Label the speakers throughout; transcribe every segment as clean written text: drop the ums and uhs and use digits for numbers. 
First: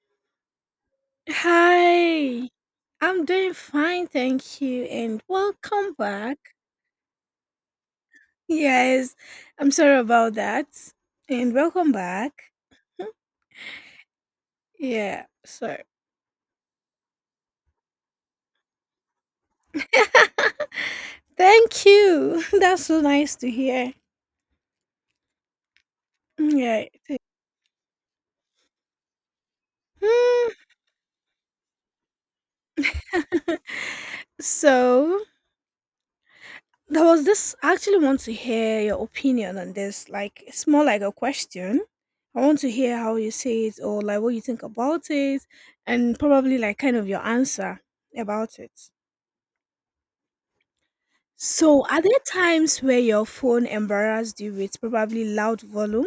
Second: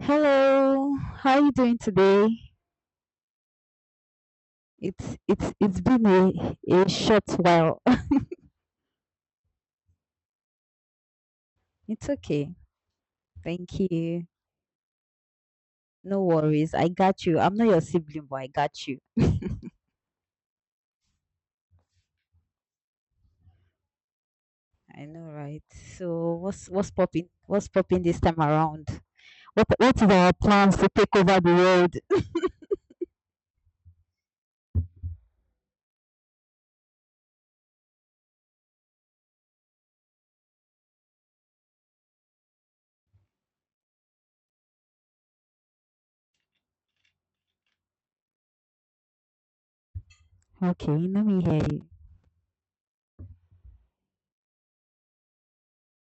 Speaker 1: Hello, how are you doing today?
Speaker 2: Hi, I'm doing fine, thank you,
Speaker 1: It's
Speaker 2: and
Speaker 1: it's it's
Speaker 2: welcome
Speaker 1: been
Speaker 2: back.
Speaker 1: a short while.
Speaker 2: Yes, I'm sorry about that, and welcome
Speaker 1: It's
Speaker 2: back.
Speaker 1: okay.
Speaker 2: Hmm,
Speaker 1: Thank you.
Speaker 2: yeah, sorry.
Speaker 1: No worries. I got you. I'm not your sibling, but I got you.
Speaker 2: Thank you. That's so nice to hear.
Speaker 1: I know, right? So
Speaker 2: Mm,
Speaker 1: what's
Speaker 2: yeah,
Speaker 1: what's
Speaker 2: it
Speaker 1: popping? What's popping this time around? What are our
Speaker 2: is.
Speaker 1: plans to take over the world?
Speaker 2: Hmm. So there was this. I actually want to hear your opinion on this. Like, it's more like a question. I want to hear how you say it or like what you think about it and probably like kind of your answer about it.
Speaker 1: Okay, let me hear you.
Speaker 2: So, are there times where your phone embarrassed you with probably loud volume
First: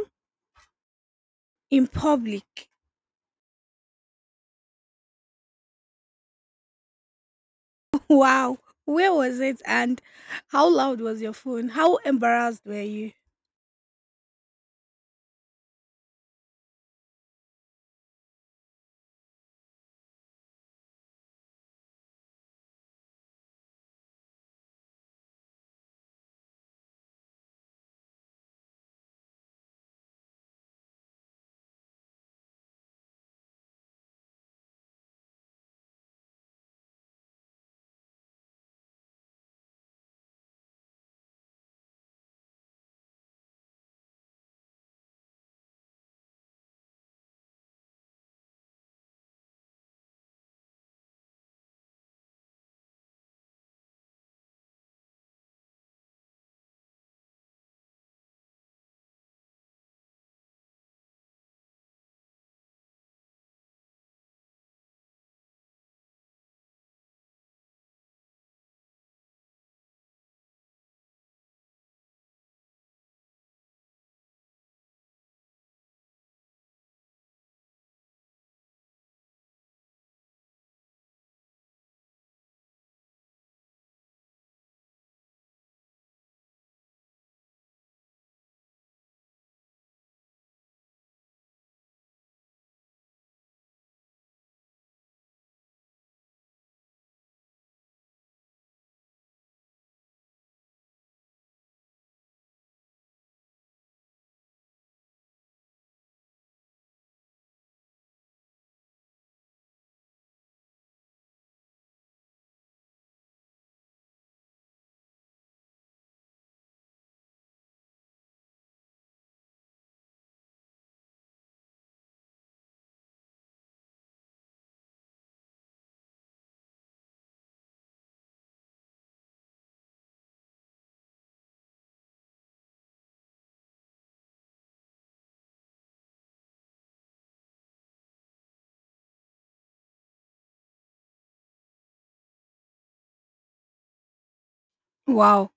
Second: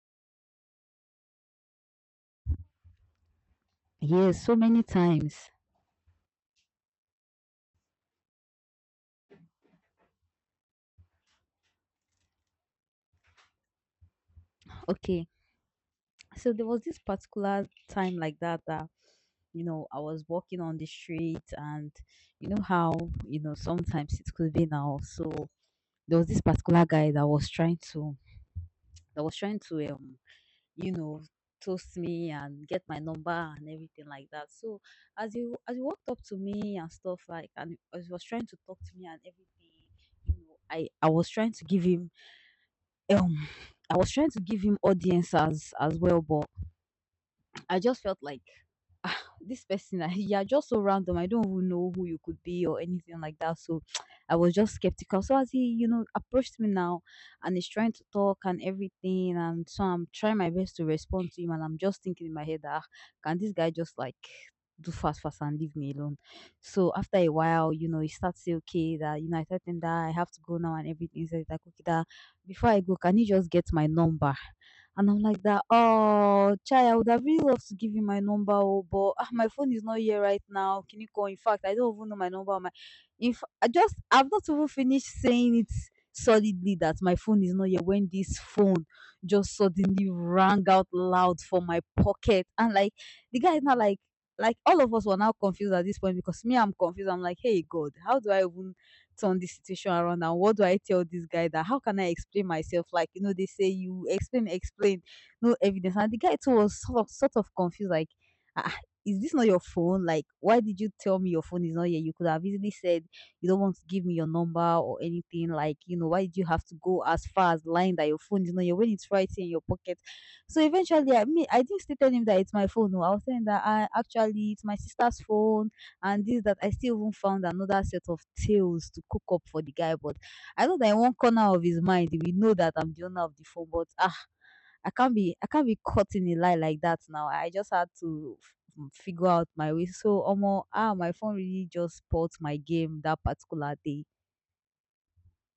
Speaker 2: in public?
Speaker 1: Yes, so many times.
Speaker 2: Wow. Where was it and how loud was your phone? How embarrassed were you?
Speaker 1: Okay, so there was this particular time like that, I was walking on the street, and you know how sometimes it could be now. So there was this particular guy that was trying to that was trying to um you know toast me and get my number and everything like that. So as you walked up to me and stuff like and as he was trying to talk to me and everything, I was trying to give him um audience as well, but I just felt like this person, you're just so random. I don't even know who you could be or anything like that. So I was just skeptical. So as he, approached me now and he's trying to talk and everything. And so I'm trying my best to respond to him. And I'm just thinking in my head, can this guy just like do fast fast and leave me alone. So after a while, he starts say, okay, that I told him that I have to go now and everything. So he's like, okay, that before I go, can you just get my number? And I'm like that, oh, Chai, I would have really loved to give you my number, oh, but my phone is not here right now. Can you call? In fact, I don't even know my number. My, if I just, I've not even finished saying it solidly that my phone is not here when this phone just suddenly rang out loud from my pocket. And like, the guy is not like, like all of us were now confused at this point because me, I'm confused. I'm like, hey, God, how do I even turn this situation around and what do I tell this guy? That how can I explain myself? Like, they say you explain explain, no evidence. And the guy too was sort of confused, like, ah, ah, is this not your phone? Like, why did you tell me your phone is not here? You could have easily said you don't want to give me your number or anything. Like, why did you have to go as far as lying that your phone is not here when it's right here in your pocket? So eventually, I mean, I didn't still tell him that it's my phone. No, I was saying that I, actually, it's my sister's phone. And this that I still even found another set of tales to cook up for the guy. But I know that in one corner of his mind, we know that I'm the owner of the phone. But I can't be caught in a lie like that now. I just had to figure out my way. So almost my phone really just spoiled my game that particular day.
Speaker 2: Wow.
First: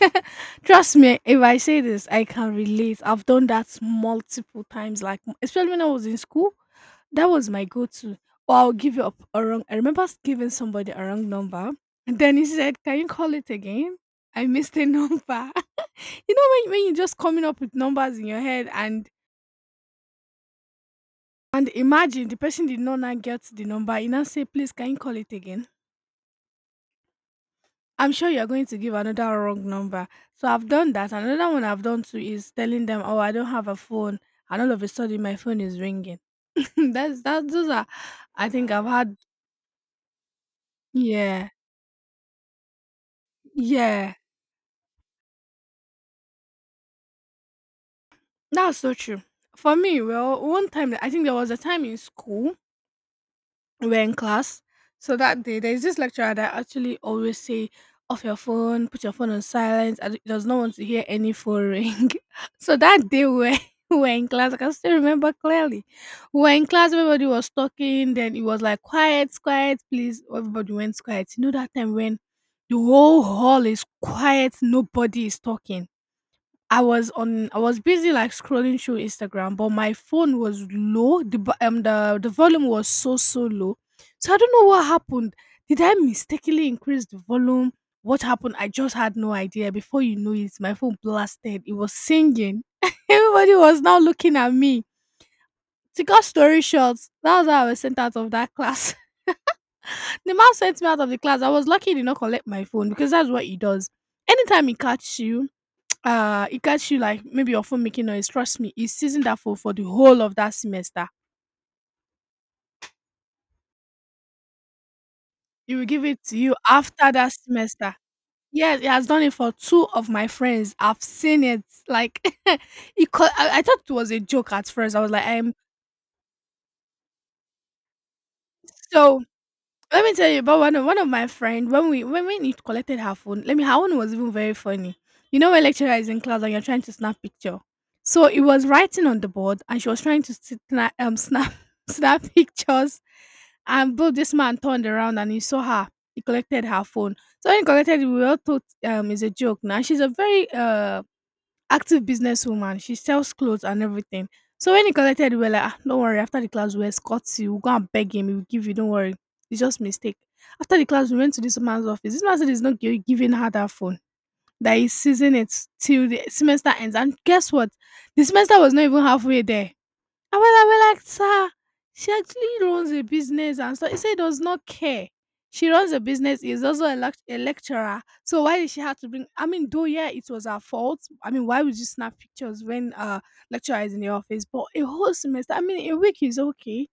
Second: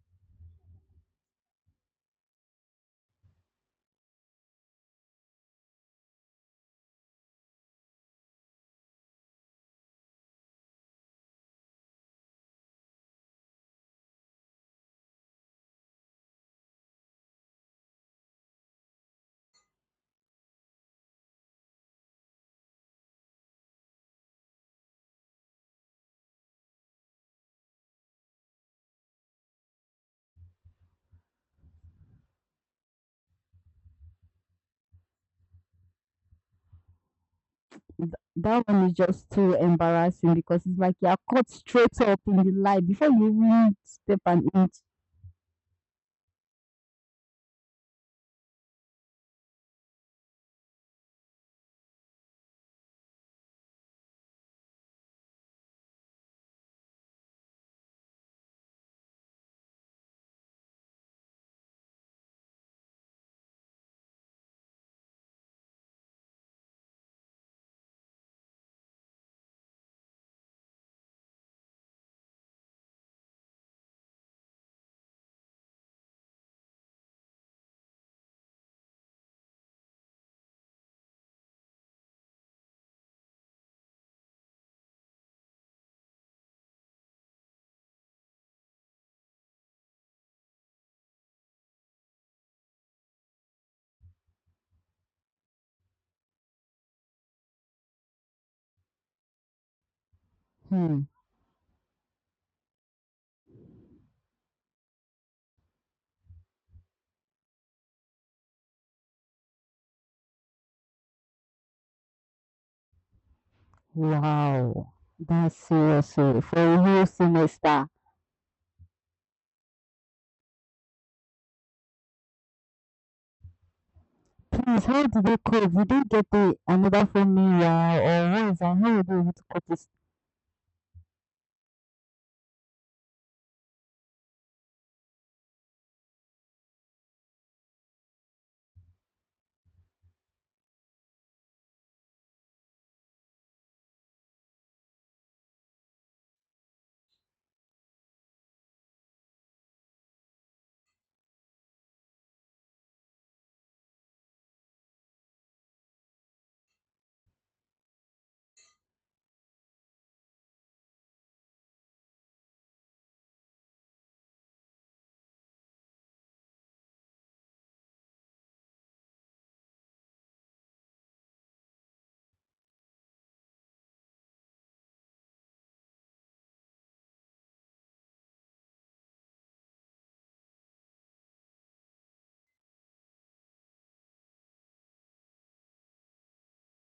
Speaker 2: Trust me, if I say this, I can relate. I've done that multiple times, like especially when I was in school. That was my go-to. Or I'll give you up a wrong. I remember giving somebody a wrong number, and then he said, "Can you call it again?" I missed a number. You know when you're just coming up with numbers in your head, and imagine the person did not now get the number. You now say, "Please, can you call it again?" I'm sure you're going to give another wrong number. So I've done that. Another one I've done too is telling them, "Oh, I don't have a phone," and all of a sudden my phone is ringing. That's that. Those are,
Speaker 1: Th-
Speaker 2: I
Speaker 1: that
Speaker 2: think
Speaker 1: one
Speaker 2: I've
Speaker 1: is
Speaker 2: had.
Speaker 1: just too embarrassing because it's like you're
Speaker 2: Yeah,
Speaker 1: caught straight up in the lie before you even
Speaker 2: yeah.
Speaker 1: step an inch.
Speaker 2: That's so true. For me, well, one time I think there was a time in school we're in class. So that day, there's this lecturer that actually always say, off your phone, put your phone on silence. I does not want to hear any phone ring. So that day, we were, we were in class. I can still remember clearly. We were in class, everybody was talking. Then it was like, quiet, quiet, please. Everybody went quiet. You know that time when the whole hall is quiet, nobody is talking. I was busy like scrolling through Instagram, but my phone was low. The volume was so low. So I don't know what happened. Did I mistakenly increase the volume? What happened? I just had no idea. Before you know it, my phone blasted. It was singing. Everybody was now looking at me. To cut story short, that was how I was sent out of that class. The man sent me
Speaker 1: Hmm.
Speaker 2: out of the class. I was lucky he did not collect my phone because that's what he does. Anytime he catches you, it gets you like maybe your phone making noise. Trust me, it's season that for the whole of that semester.
Speaker 1: Wow. That's
Speaker 2: It will give
Speaker 1: serious.
Speaker 2: it to
Speaker 1: Oh,
Speaker 2: you
Speaker 1: for a whole
Speaker 2: after that
Speaker 1: semester.
Speaker 2: semester. Yes, it has done it for two of my friends. I've seen it. Like, it. I thought it was a joke at
Speaker 1: Please,
Speaker 2: first. I
Speaker 1: how
Speaker 2: was
Speaker 1: did
Speaker 2: like,
Speaker 1: they
Speaker 2: I'm
Speaker 1: cope? Did not get the another phone meanwhile, or what is that? How were they
Speaker 2: so.
Speaker 1: able to cut this?
Speaker 2: Let me tell you about one of my friend when we when it collected her phone. Let me her one was even very funny. You know when lecturer is in class and you're trying to snap picture. So it was writing on the board and she was trying to snap snap pictures. And both this man turned around and he saw her. He collected her phone. So when he collected it, we all thought is a joke. Now she's a very active businesswoman. She sells clothes and everything. So when he collected, we were like, ah, don't worry. After the class, we'll escort you. We'll go and beg him. He'll give you. Don't worry. It's just mistake. After the class, we went to this man's office. This man said he's not giving her that phone. That he's seizing it till the semester ends. And guess what? The semester was not even halfway there. And when I were like, sir, she actually runs a business and so he said he does not care. She runs a business, is also a lecturer. So why did she have to bring I mean, though yeah, it was her fault. I mean, why would you snap pictures when lecturer is in the office? But a whole semester, I mean a week is okay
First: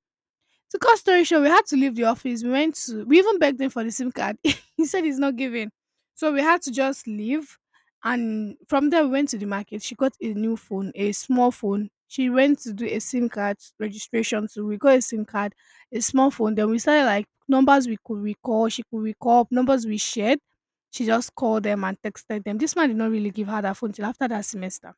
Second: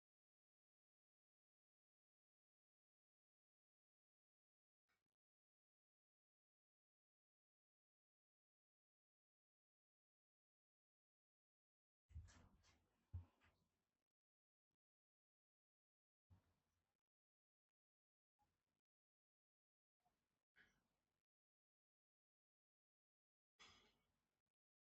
Speaker 2: to cut story short, we had to leave the office. We went to We even begged him for the SIM card. He said he's not giving. So we had to just leave. And from there we went to the market. She got a new phone, a small phone. She went to do a SIM card registration. So we got a SIM card, a small phone. Then we started like numbers we could recall, she could recall, numbers we shared. She just called them and texted them. This man did not really give her that phone till after that semester.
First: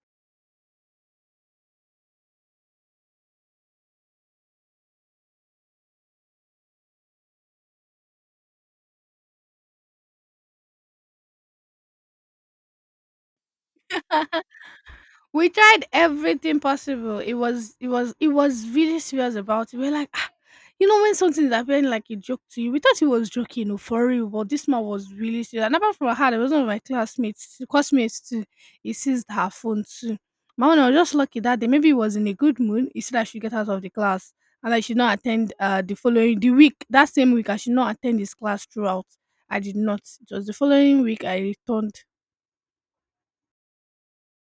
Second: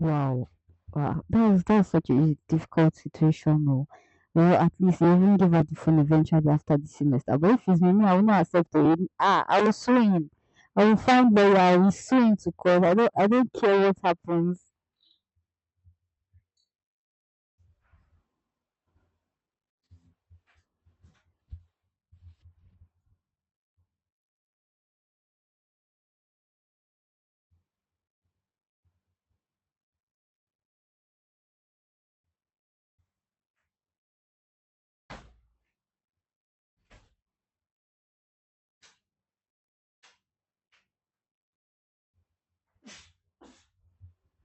Speaker 1: Wow, wow, that was such a difficult situation. No, well, at least they even give her the phone eventually after the semester. But if it's me, me, I will not accept it. I will sue him. I will find lawyer. I will sue him to court. I don't care what happens.
Speaker 2: We tried everything possible. It was really serious about it. We are like, ah, you know, when something is appearing like a joke to you, we thought he was joking or for real, but this man was really serious. And apart from her, there was one of my classmates, classmates too. He seized her phone too. My one I was just lucky that day. Maybe he was in a good mood. He said I should get out of the class and I should not attend the following the week. That same week I should not attend his class throughout. I did not. It was the following week I returned.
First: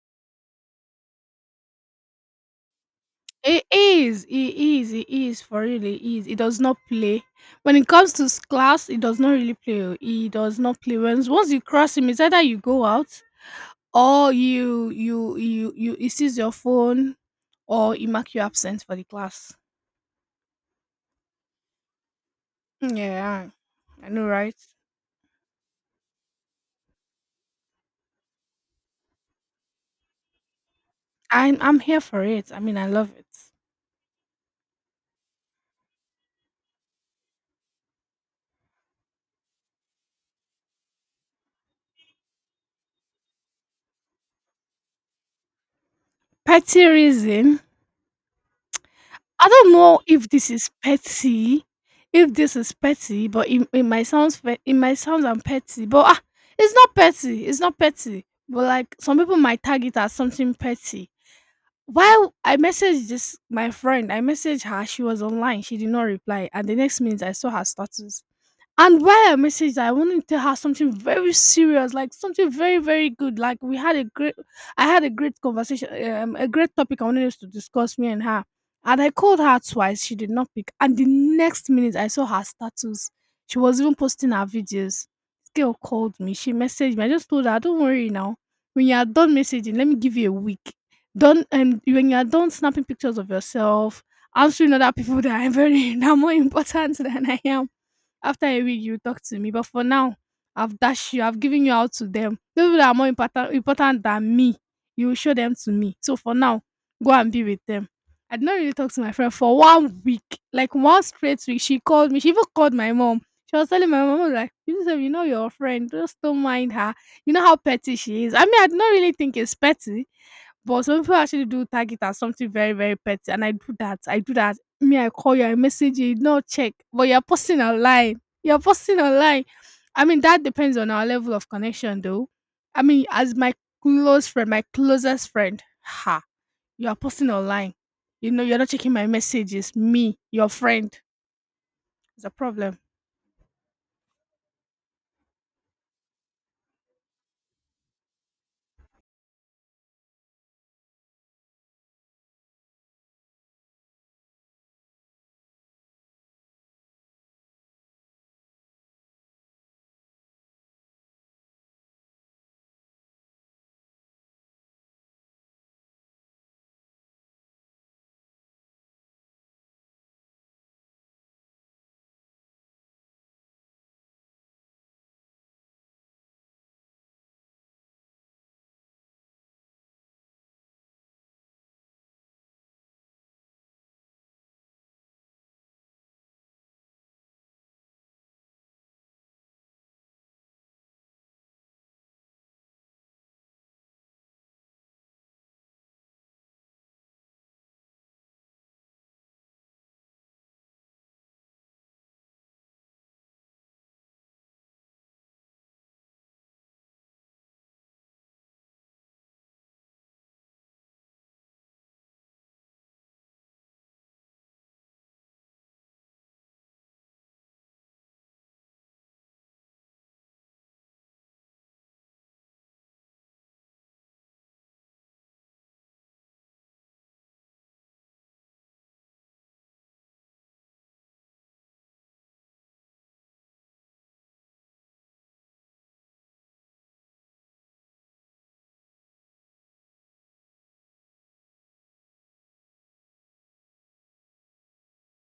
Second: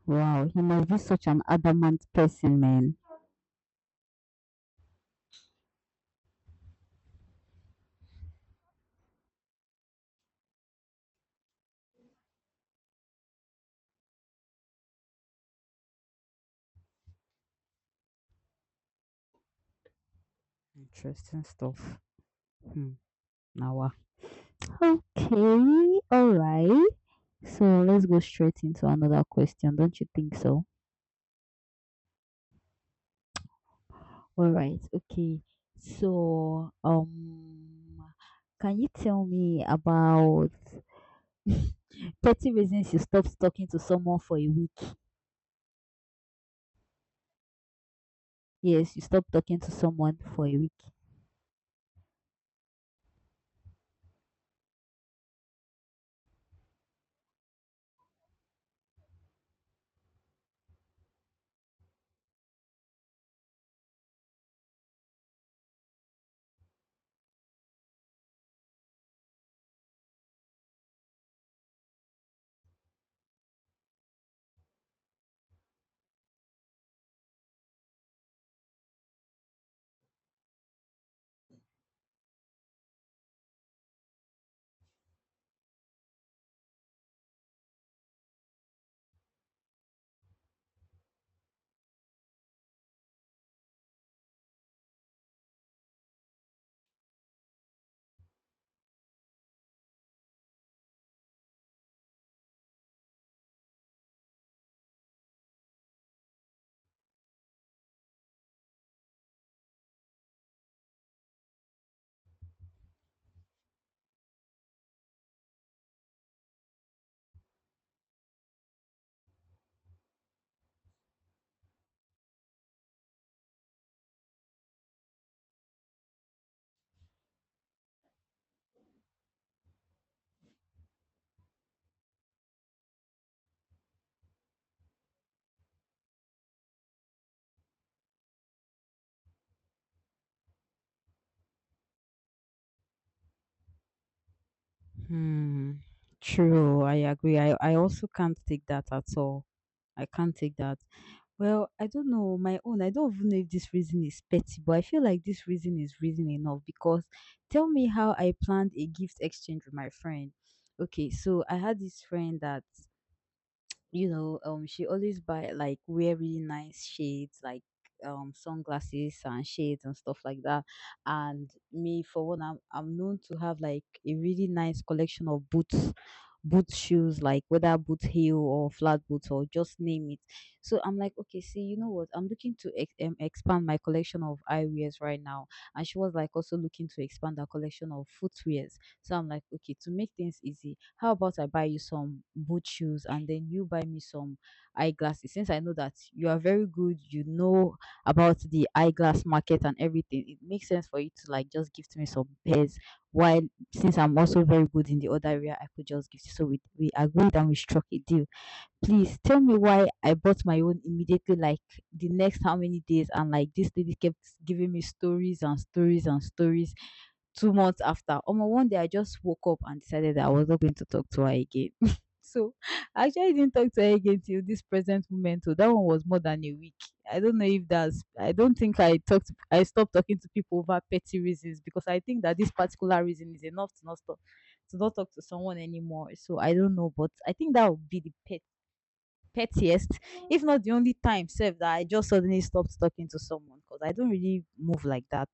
Speaker 1: Wow, he must be such an adamant person, man.
Speaker 2: It is for really. It is. It does not play. When it comes to class, it does not really play. Oh, he does not play. Once you cross him, it's either you go out or you he sees your phone or he mark you absent for the class.
Speaker 1: Interesting stuff. Hmm.
Speaker 2: Yeah,
Speaker 1: Now,
Speaker 2: I know, right?
Speaker 1: okay, all right. So let's go straight into another question, don't you think so?
Speaker 2: I'm here for it. I mean I love it.
Speaker 1: All right. Okay. So, can you tell me about 30 reasons you stopped talking to someone for a week?
Speaker 2: Petty reason.
Speaker 1: Yes, you stopped
Speaker 2: I
Speaker 1: talking to
Speaker 2: don't know
Speaker 1: someone
Speaker 2: if
Speaker 1: for
Speaker 2: this
Speaker 1: a
Speaker 2: is
Speaker 1: week.
Speaker 2: petty, but it might sound I'm petty, but it's not petty. It's not petty. But like some people might tag it as something petty. While I messaged this my friend, I messaged her. She was online. She did not reply, and the next minute I saw her status. And why I messaged her, I wanted to have something very serious, like something very, very good. Like we had a great, I had a great conversation, a great topic I wanted us to discuss, me and her. And I called her twice, she did not pick. And the next minute, I saw her status. She was even posting her videos. This girl called me, she messaged me. I just told her, don't worry now. When you are done messaging, let me give you a week. Don't When you are done snapping pictures of yourself, answering other people that are very that are more important than I am after a week, you talk to me. But for now, I've dashed you. I've given you out to them. Those people that are more important than me, you will show them to me. So for now, go and be with them. I did not really talk to my friend for one week, like one straight week. She called me. She even called my mom. She was telling my mom, I was like, you know your friend. Just don't mind her. You know how petty she is. I mean, I did not really think it's petty but some people actually do tag it as something very, very petty, and I do that. I do that. Me, I call you, I message you, you no check, but you're posting online. You're posting online. I mean, that depends on our level of connection, though. I mean, as my close friend, my closest friend, ha, you are posting online. You know, you're not checking my messages. Me, your friend, it's a problem.
Speaker 1: Hmm. True, I agree. I also can't take that at all. I can't take that. Well, I don't know my own. I don't even know if this reason is petty, but I feel like this reason is reason enough because tell me how I planned a gift exchange with my friend. Okay, so I had this friend that, she always buy like wear really nice shades, like sunglasses and shades and stuff like that. And me, for one, I'm known to have like a really nice collection of boots, boot shoes, like whether boot heel or flat boots or just name it. So I'm like, okay, see, you know what? I'm looking to expand my collection of eyewears right now. And she was like also looking to expand her collection of footwear. So I'm like, okay, to make things easy, how about I buy you some boot shoes and then you buy me some eyeglasses? Since I know that you are very good, you know about the eyeglass market and everything, it makes sense for you to like just gift me some pairs. While since I'm also very good in the other area, I could just gift you. So we agreed and we struck a deal. Please tell me why I bought my own immediately, like the next how many days, and like this lady kept giving me stories and stories and stories 2 months after. Omo, one day I just woke up and decided that I was not going to talk to her again. So I actually didn't talk to her again till this present moment. So that one was more than a week. I don't know if that's, I don't think I talked, I stopped talking to people over petty reasons because I think that this particular reason is enough to not talk to someone anymore. So I don't know, but I think that would be the pettiest, if not the only time, save that I just suddenly stopped talking to someone because I don't really move like that.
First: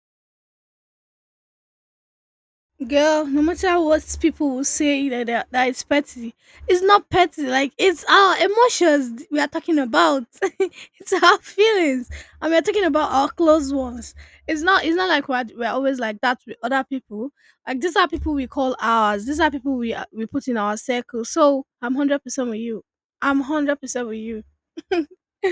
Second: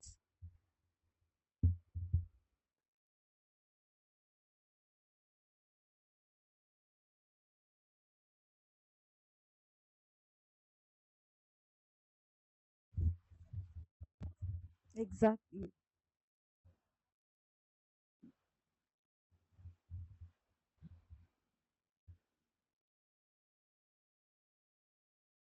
Speaker 2: Girl, no matter what people will say that it's petty, it's not petty. Like it's our emotions we are talking about. It's our feelings, and we're talking about our close ones. It's not. It's not like we're
Speaker 1: Exactly.
Speaker 2: always like that with other people. Like these are people we call ours. These are people we put in our circle. So I'm 100% with you. I'm 100% with you.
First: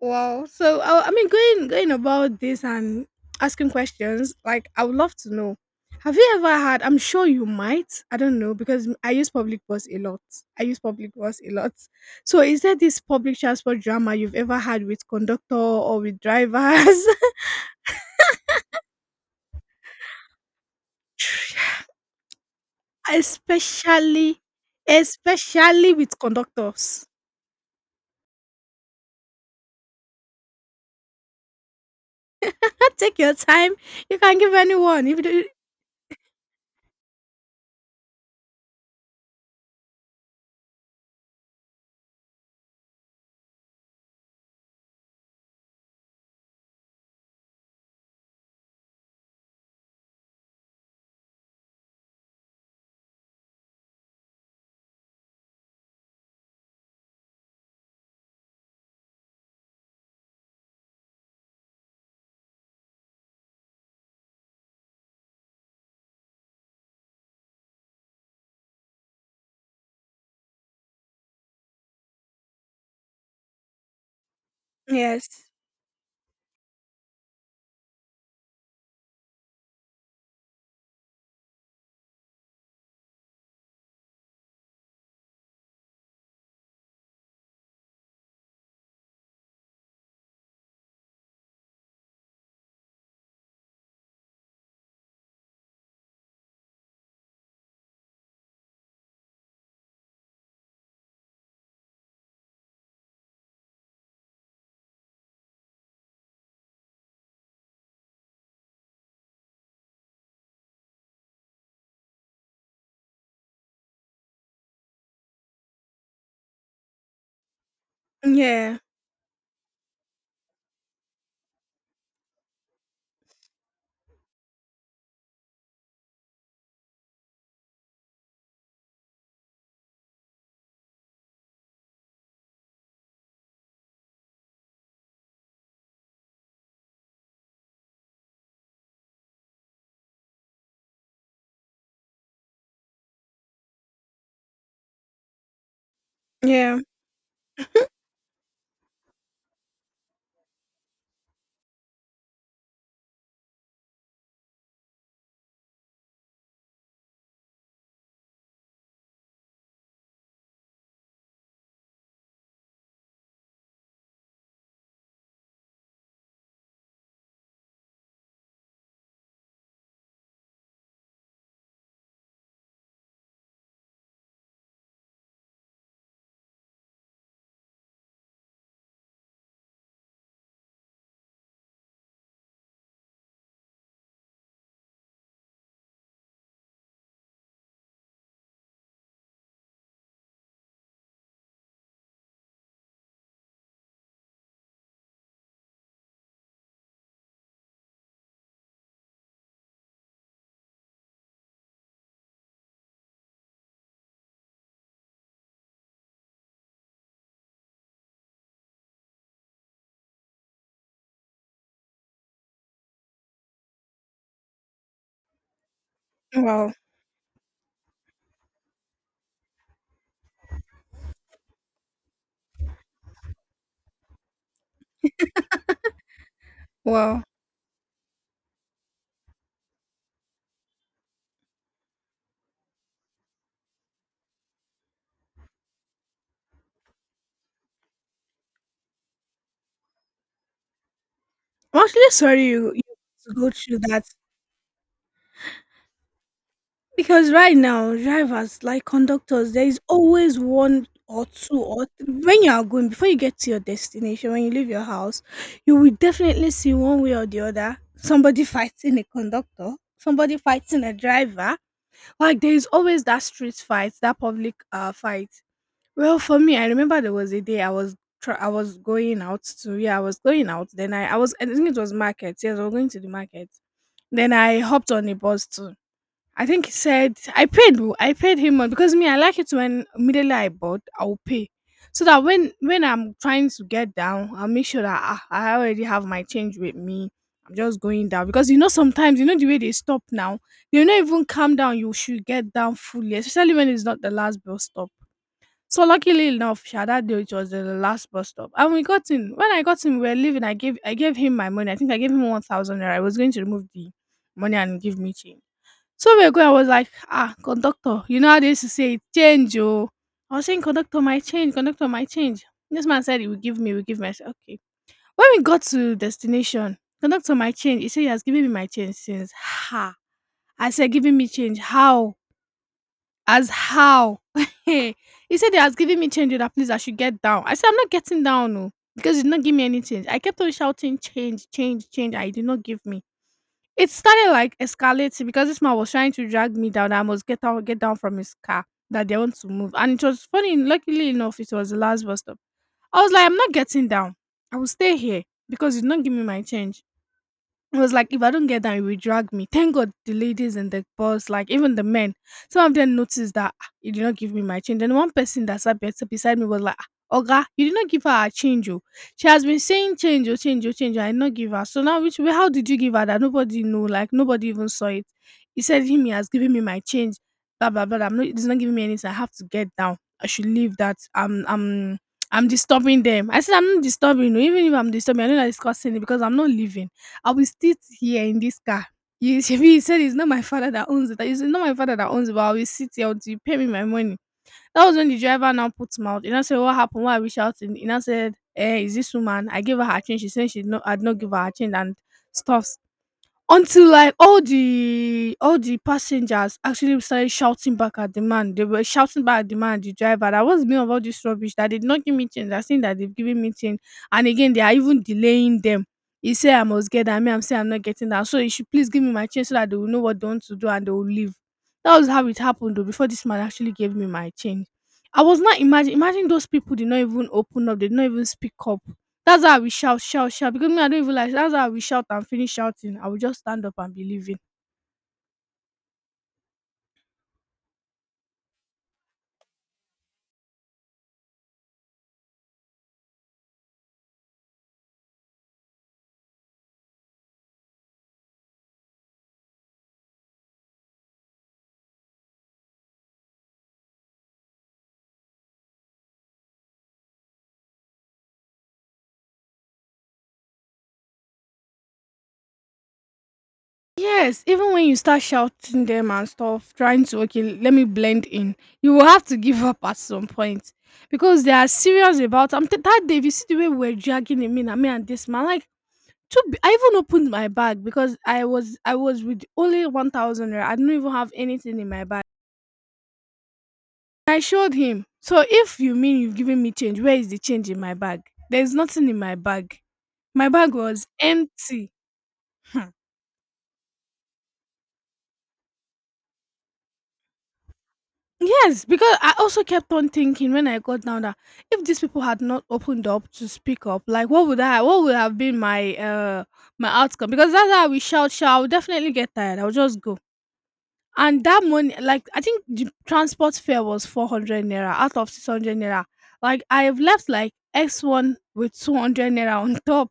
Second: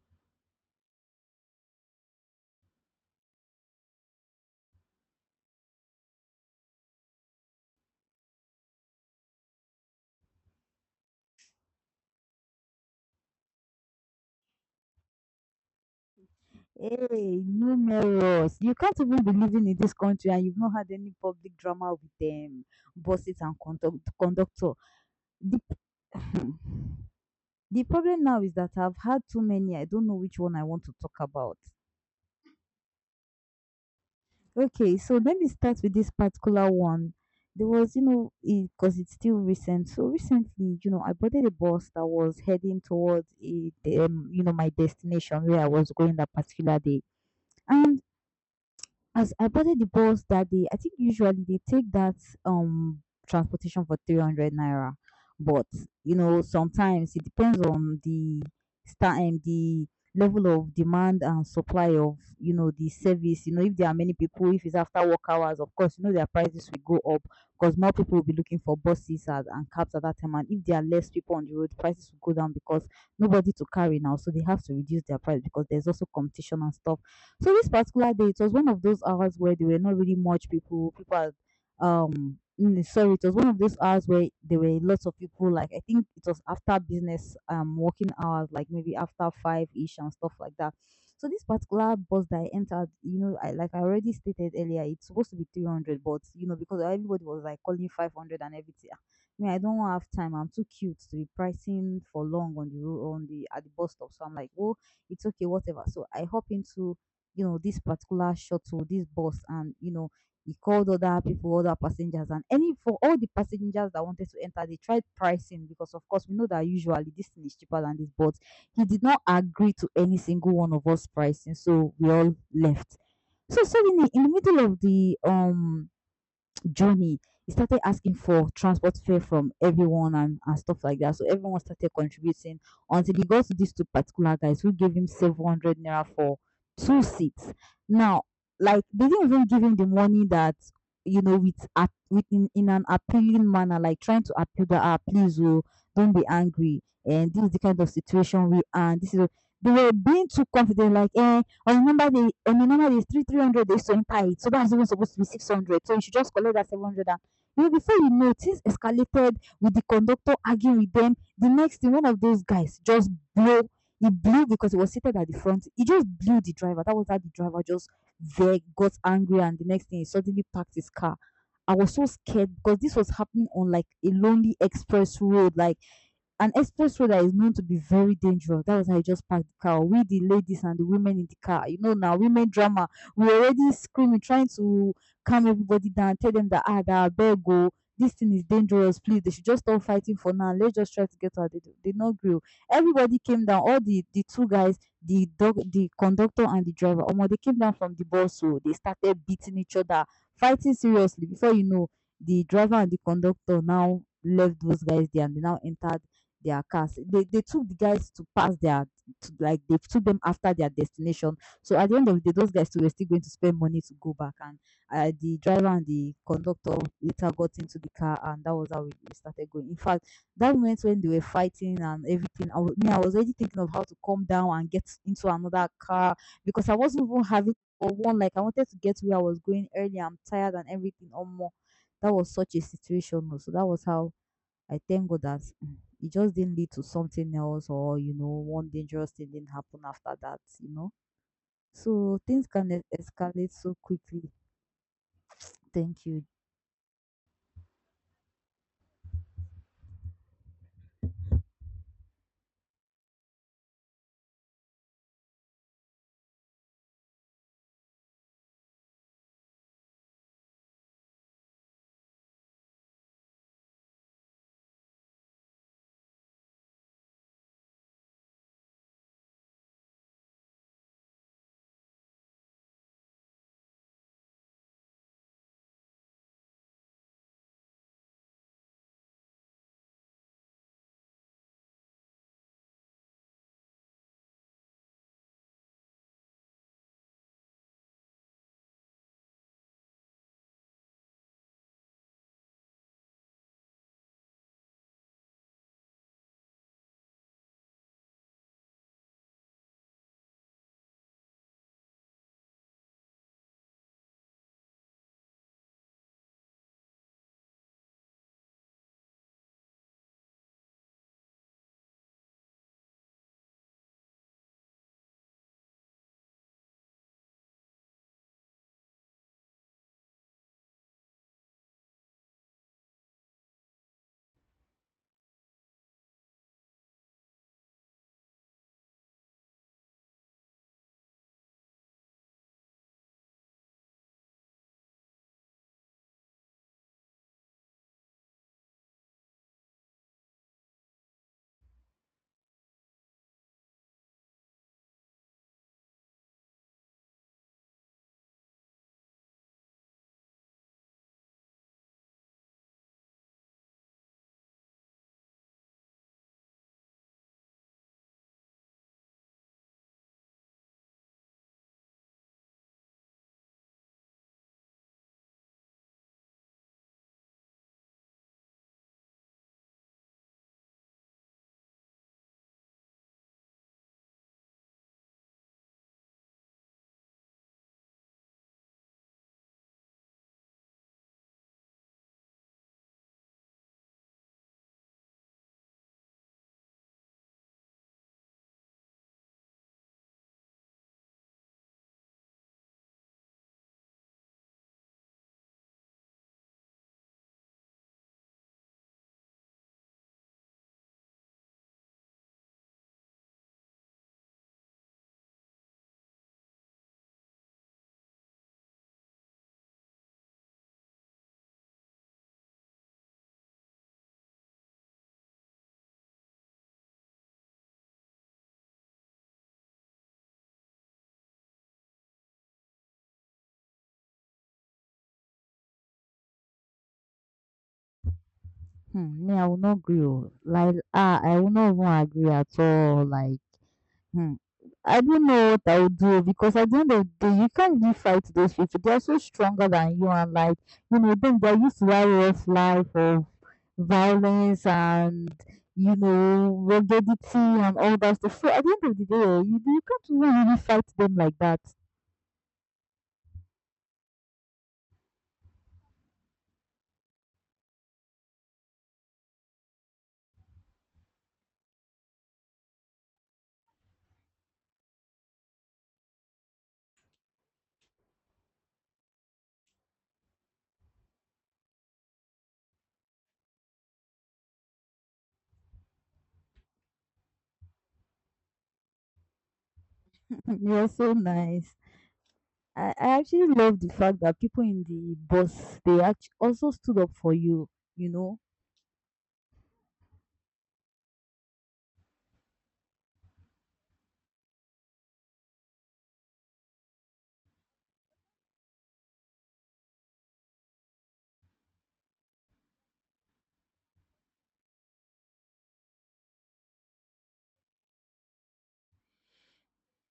Speaker 2: Wow. So I mean, going about this and asking questions, like I would love to know. Have you ever had? I'm sure you might. I don't know because I use public bus a lot. I use public bus a lot. So is there this public transport drama you've ever had with conductor or with drivers,
Speaker 1: Hey, numerous. You can't even be living in this country and you've not had any public drama with them, bosses and conduct
Speaker 2: especially?
Speaker 1: conductor. The,
Speaker 2: Especially with conductors,
Speaker 1: the problem now is that I've had too many. I don't know which one I want to talk about.
Speaker 2: you can take your time. You can give
Speaker 1: Okay,
Speaker 2: anyone.
Speaker 1: so
Speaker 2: If you
Speaker 1: let
Speaker 2: do,
Speaker 1: me start with this particular one. There was, because it's still recent. So recently, I boarded a bus that was heading towards, a, my destination where I was going that particular day. As I boarded the bus that day, I think usually they take that um transportation for 300 naira. But, sometimes it depends on the star and the level of demand and supply of the service. If there are many people, if it's after work hours, of course, their prices will go up because more people will be looking for buses at, and cabs at that time. And if there are less people on the road, prices will go down because nobody to carry now, so they have to reduce their price
Speaker 2: yes,
Speaker 1: because there's also competition and stuff. So this particular day, it was one of those hours where there were not really much people. People had, sorry, it was one of those hours where there were lots of people. Like I think it was after business, working hours, like maybe after five ish and stuff like that. So this particular bus that I entered, I already stated earlier, it's supposed to be 300, but, because everybody was like calling 500 and everything. Me, I don't have time. I'm too cute to be pricing for long on the road on the at the bus stop. So I'm like, oh, it's okay, whatever. So I hop into, this particular shuttle, this bus, and, he called other people, other passengers, and any for all the passengers that wanted to enter, they tried pricing because, of course, we know that usually this thing is cheaper than this, but
Speaker 2: yeah,
Speaker 1: he did not agree to any single one of us pricing, so we all left. So suddenly, in the middle of the journey, he started asking for transport fare from everyone and stuff like that. So everyone started contributing until he got to these two particular guys who gave him 700 naira for 2 seats. Now, like they didn't even give him the money that you know with a with in an appealing manner, like trying to appeal that ah, please oh, don't be
Speaker 2: yeah.
Speaker 1: angry and this is the kind of situation we are. And this is they were being too confident, like eh, or remember the on a normal three hundred they multiply it, so that's even supposed to be 600. So you should just collect that 700. And you know, before you know, it, things escalated with the conductor arguing with them. The next thing, one of those guys just blew. He blew because he was seated at the front. He just blew the driver. That was how the driver just there got angry, and the next thing he suddenly parked his car. I was so scared because this was happening on like a lonely express road, like an express road that is known to be very dangerous. That was how I just parked the car. We, the ladies and the women in the car, you know, now women drama. We already screaming, trying to calm everybody down, tell them that, ah, that beg go. This thing is dangerous. Please, they should just stop fighting for now. Let's just try to get out. They did they not grill. Everybody came down. All the two guys, the dog, the conductor and the driver. Omo, they came down from the bus, so they started beating each other, fighting seriously. Before you know, the driver and the conductor now left those guys there and they now entered their cars. They took the guys to pass their to, like they took them after their destination. So at the end of the day, those guys too were still going to spend money to go back. And the driver and the
Speaker 2: Wow,
Speaker 1: conductor later got into the car, and that was how we started going. In fact, that moment when they were fighting and everything, I was, me, I was already thinking of how to calm down and get into another car because I wasn't even
Speaker 2: wow.
Speaker 1: having or one like I wanted to get where I was going early. I'm tired and everything. Or more, that was such a situation, oh. So that was how I thank God that it just didn't lead to something else or, you know, one dangerous thing didn't happen after that, you know.
Speaker 2: I'm actually
Speaker 1: So
Speaker 2: sorry
Speaker 1: things can
Speaker 2: you, you had to go
Speaker 1: escalate so
Speaker 2: through that,
Speaker 1: quickly. Thank you.
Speaker 2: because right now, drivers, like conductors, there is always one or two when you are going before you get to your destination, when you leave your house, you will definitely see one way or the other somebody fighting a conductor, somebody fighting a driver. Like there is always that street fight, that public fight. Well, for me, I remember there was a day I was going out to yeah, I was going out. Then I think it was market. Yes, I was going to the market. Then I hopped on the bus too. I think he said I paid. Oh, I paid him money because me, I like it when immediately I bought I will pay, so that when I'm trying to get down, I'll make sure that I already have my change with me. I'm just going down because sometimes the way they stop now. They will not even calm down. You should get down fully, especially when it's not the last bus stop. So luckily enough, she that day, it was the last bus stop. And we got in. When I got in, we were leaving. I gave him my money. I think I gave him 1,000 naira. I was going to remove the money and give me change. So we were going, I was like, ah, conductor, you know how they used to say it, change, oh. I was saying, conductor, my change, conductor, my change. This man said he will give me. I said, okay. When we got to destination, conductor, my change. He said he has given me my change since. Ha. I said, giving me change. How? As how? He said he has given me change, oh, that please I should get down. I said I'm not getting down, no, because he did not give me any change. I kept on shouting change, change, change, and he did not give me. It started like escalating because this man was trying to drag me down. I must get out, get down from his car. That they want to move, and it was funny. Luckily enough, it was the last bus stop. I was like, I'm not getting down. I will stay here because he did not give me my change. It was like, if I don't get that, it will drag me. Thank God the ladies and the boss, like even the men, some of them noticed that, "Ah, you did not give me my change." And one person that sat beside me was like, "Ah, Oga, you did not give her her change. Oh. She has been saying change, oh, change, oh, change, oh, I did not give her. So now, which way, how did you give her that?" Nobody knew, like nobody even saw it. He said, him, he has given me my change. Blah, blah, blah. I'm not, it's not giving me anything. I have to get down. I should leave that. I'm disturbing them. I said, I'm not disturbing you. Even if I'm disturbing, I know that it's causing it because I'm not leaving. I will sit here in this car. You, shebi said, it's not my father that owns it. It's not my father that owns it, but I will sit here until you pay me my money. That was when the driver now put him out. You know, said, "What happened? Why are we shouting?" You know, said, "Eh, is this woman? I gave her her change." She said she, no, I'd not give her her change and stuffs. Until like all the passengers actually started shouting back at the man. They were shouting back at the man, the driver. That was me of all this rubbish. That they did not give me change. They're saying that they've given me change. And again, they are even delaying them. He said I must get that. Me, I'm saying I'm not getting that. So you should please give me my change so that they will know what they want to do and they will leave. That was how it happened though, before this man actually gave me my change. I was not, imagine, imagine those people did not even open up, they did not even speak up. That's how we shout, shout, shout, because me, I don't even like, that's how we shout and finish shouting. I will just stand up and be leaving.
Speaker 1: Hmm, me, I will not agree, oh. Like, ah, I will not even agree at all. Like, hmm, I don't know what I would do because at the end of the day, you can't really fight those people. They are so stronger than you, and like, you know, them they're used to that rough life of violence and, you know, ruggedity and all that stuff. So at the end of the day, eh, you can't even really fight them like that.
Speaker 2: Yes, even when you start shouting them and stuff, trying to, okay, let me blend in, you will have to give up at some point because they are serious about. That day, if you see the way we were dragging him in, and me and this man, like, to be, I even opened my bag because I was with only 1,000 naira. I do not even have anything in my bag. I showed him. So if you mean you've given me change, where is the change in my bag? There's nothing in my bag. My bag
Speaker 1: You're
Speaker 2: was
Speaker 1: so nice.
Speaker 2: empty.
Speaker 1: I,
Speaker 2: Hmm.
Speaker 1: I actually love the fact that people in the bus they actually also stood up for you. You know.
Speaker 2: Yes, because I also kept on thinking when I got down that, if these people had not opened up to speak up, like what would have been my my outcome? Because that's how we shout, shout. I would definitely get tired. I'll just go. And that money, like I think the transport fare was 400 naira out of 600 naira. Like I have left like X one with 200 naira on top.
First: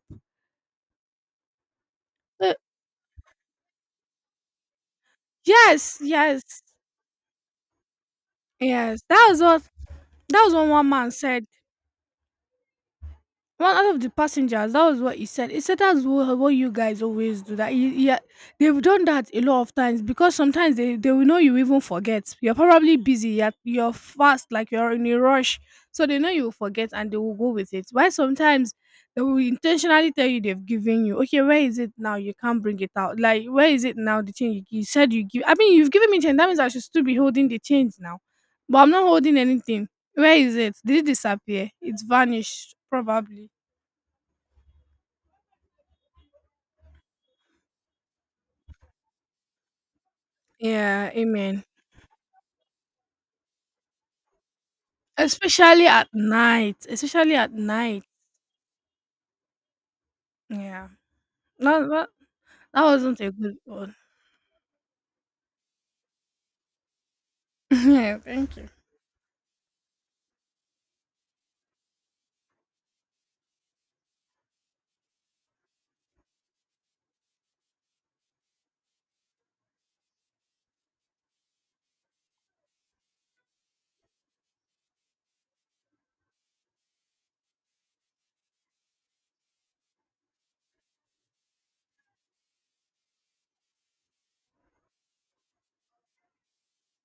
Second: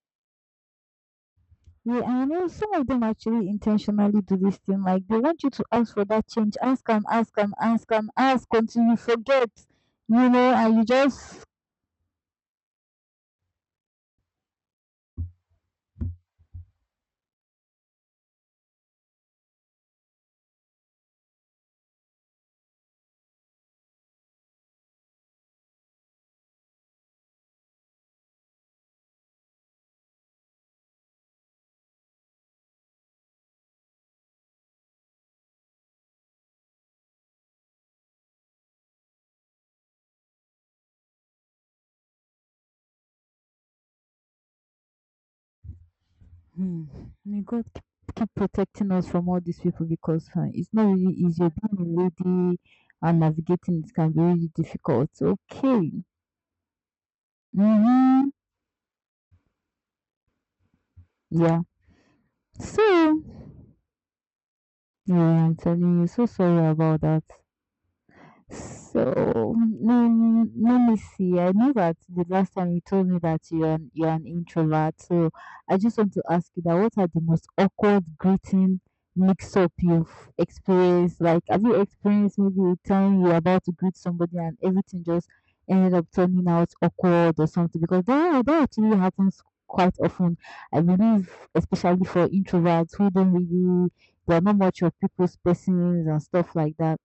Speaker 1: Yeah, and I know
Speaker 2: Uh,
Speaker 1: some of them actually intentionally do this thing. Like they want you to ask
Speaker 2: yes,
Speaker 1: for that
Speaker 2: yes,
Speaker 1: change. Ask and ask and ask and ask until you
Speaker 2: yes. That was
Speaker 1: forget.
Speaker 2: what
Speaker 1: You
Speaker 2: that
Speaker 1: know,
Speaker 2: was what
Speaker 1: and you
Speaker 2: one man
Speaker 1: just
Speaker 2: said. One out of the passengers, that was what he said. He said that's what you guys always do. That they've done that a lot of times because sometimes they will know you even forget. You're probably busy. You're fast, like you're in a rush, so they know you will forget and they will go with it. Why sometimes they will intentionally tell you they've given you. Okay, where is it now? You can't bring it out. Like where is it now? The change you said you give. I mean, you've given me change. That means I should still be holding the change now, but I'm not holding anything. Where is it? Did it disappear? It's vanished probably.
Speaker 1: Hmm. May God keep, keep protecting us from all these people because it's not
Speaker 2: Yeah,
Speaker 1: really easy.
Speaker 2: amen.
Speaker 1: Being a lady and navigating it can be really difficult.
Speaker 2: Especially
Speaker 1: Okay.
Speaker 2: at night, especially at night.
Speaker 1: Mm-hmm.
Speaker 2: Yeah,
Speaker 1: Yeah.
Speaker 2: that that, that wasn't
Speaker 1: So,
Speaker 2: a good one.
Speaker 1: yeah, I'm telling you, so sorry about that.
Speaker 2: Yeah, thank you.
Speaker 1: So let me see. I know that the last time you told me that you're an introvert. So I just want to ask you that what are the most awkward greeting mix up you've experienced? Like, have you experienced maybe a time you're about to greet somebody and everything just ended up turning out awkward or something? Because that actually happens quite often. I believe, especially for introverts who don't really, they're not much of people's persons and stuff like that.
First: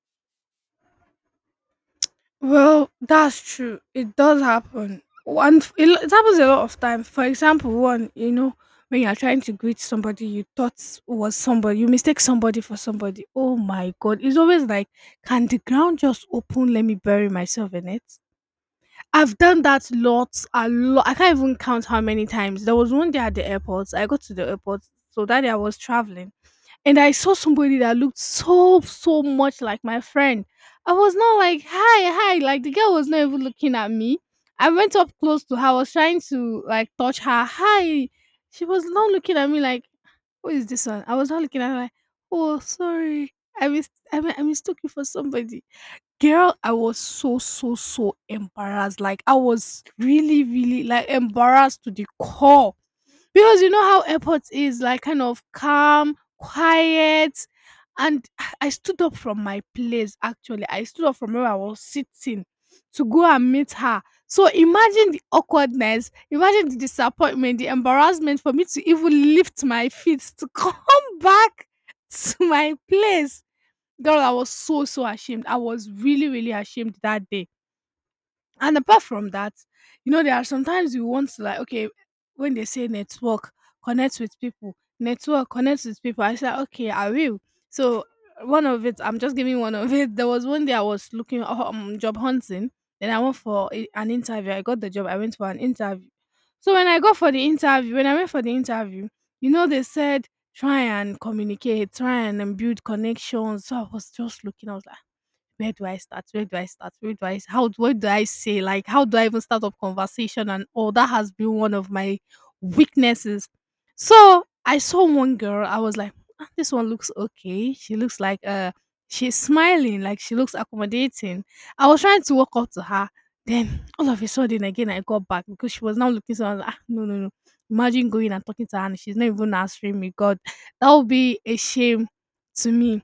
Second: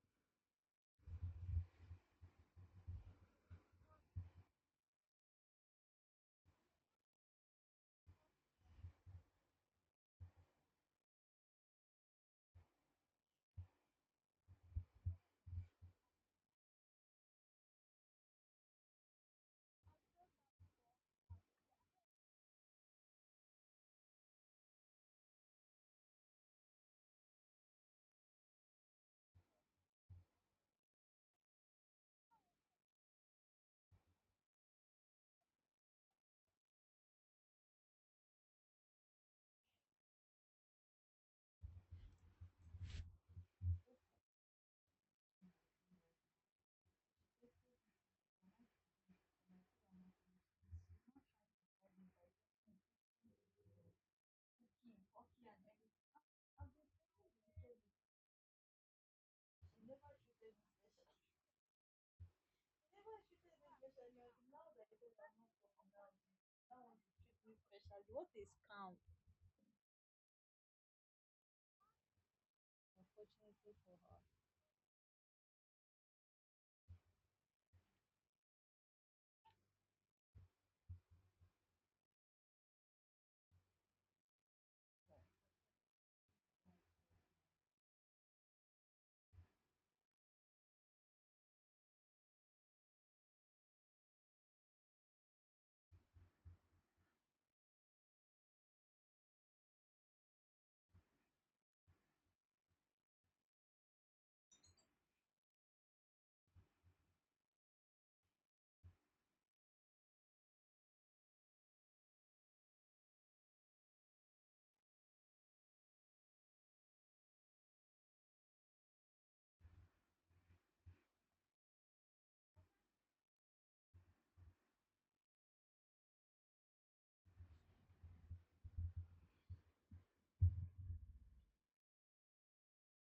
Speaker 2: Well, that's true. It does happen. One, f- it, lo- It happens a lot of time. For example, one, when you're trying to greet somebody you thought was somebody, you mistake somebody for somebody. Oh my God! It's always like, can the ground just open? Let me bury myself in it. I've done that lots a lot. I can't even count how many times. There was one day at the airport. I got to the airport. So that day I was traveling and I saw somebody that looked so so much like my friend. I was not like, hi, hi, like the girl was not even looking at me. I went up close to her, I was trying to like touch her. Hi. She was not looking at me like, who is this one? I was not looking at her like, oh sorry, I missed I, mi- I mistook you for somebody. Girl, I was so, so, so embarrassed. Like, I was really, really, like, embarrassed to the core. Because you know how airports is, like, kind of calm, quiet. And I stood up from my place, actually. I stood up from where I was sitting to go and meet her. So imagine the awkwardness, imagine the disappointment, the embarrassment for me to even lift my feet to come back to my place. Girl, I was so, so ashamed. I was really, really ashamed that day. And apart from that, there are sometimes you want to, like, okay, when they say network, connect with people, network, connect with people. I said, okay, I will. So one of it, I'm just giving one of it. There was one day I was looking, job hunting. Then I went for an interview. I got the job. I went for an interview. So when I got for the interview, when I went for the interview, you know, they said try and communicate, try and, build connections. So I was just looking. I was like, where do I start? Where do I start? Where do I how do- What do I say? Like how do I even start up conversation and all that has been one of my weaknesses. So I saw one girl, I was like, "Ah, this one looks okay. She looks like she's smiling, like she looks accommodating." I was trying to walk up to her. Then all of a sudden again I got back because she was now looking, so I was like, ah, no, no, no. Imagine going and talking to her and she's not even answering me. God, that would be a shame to me.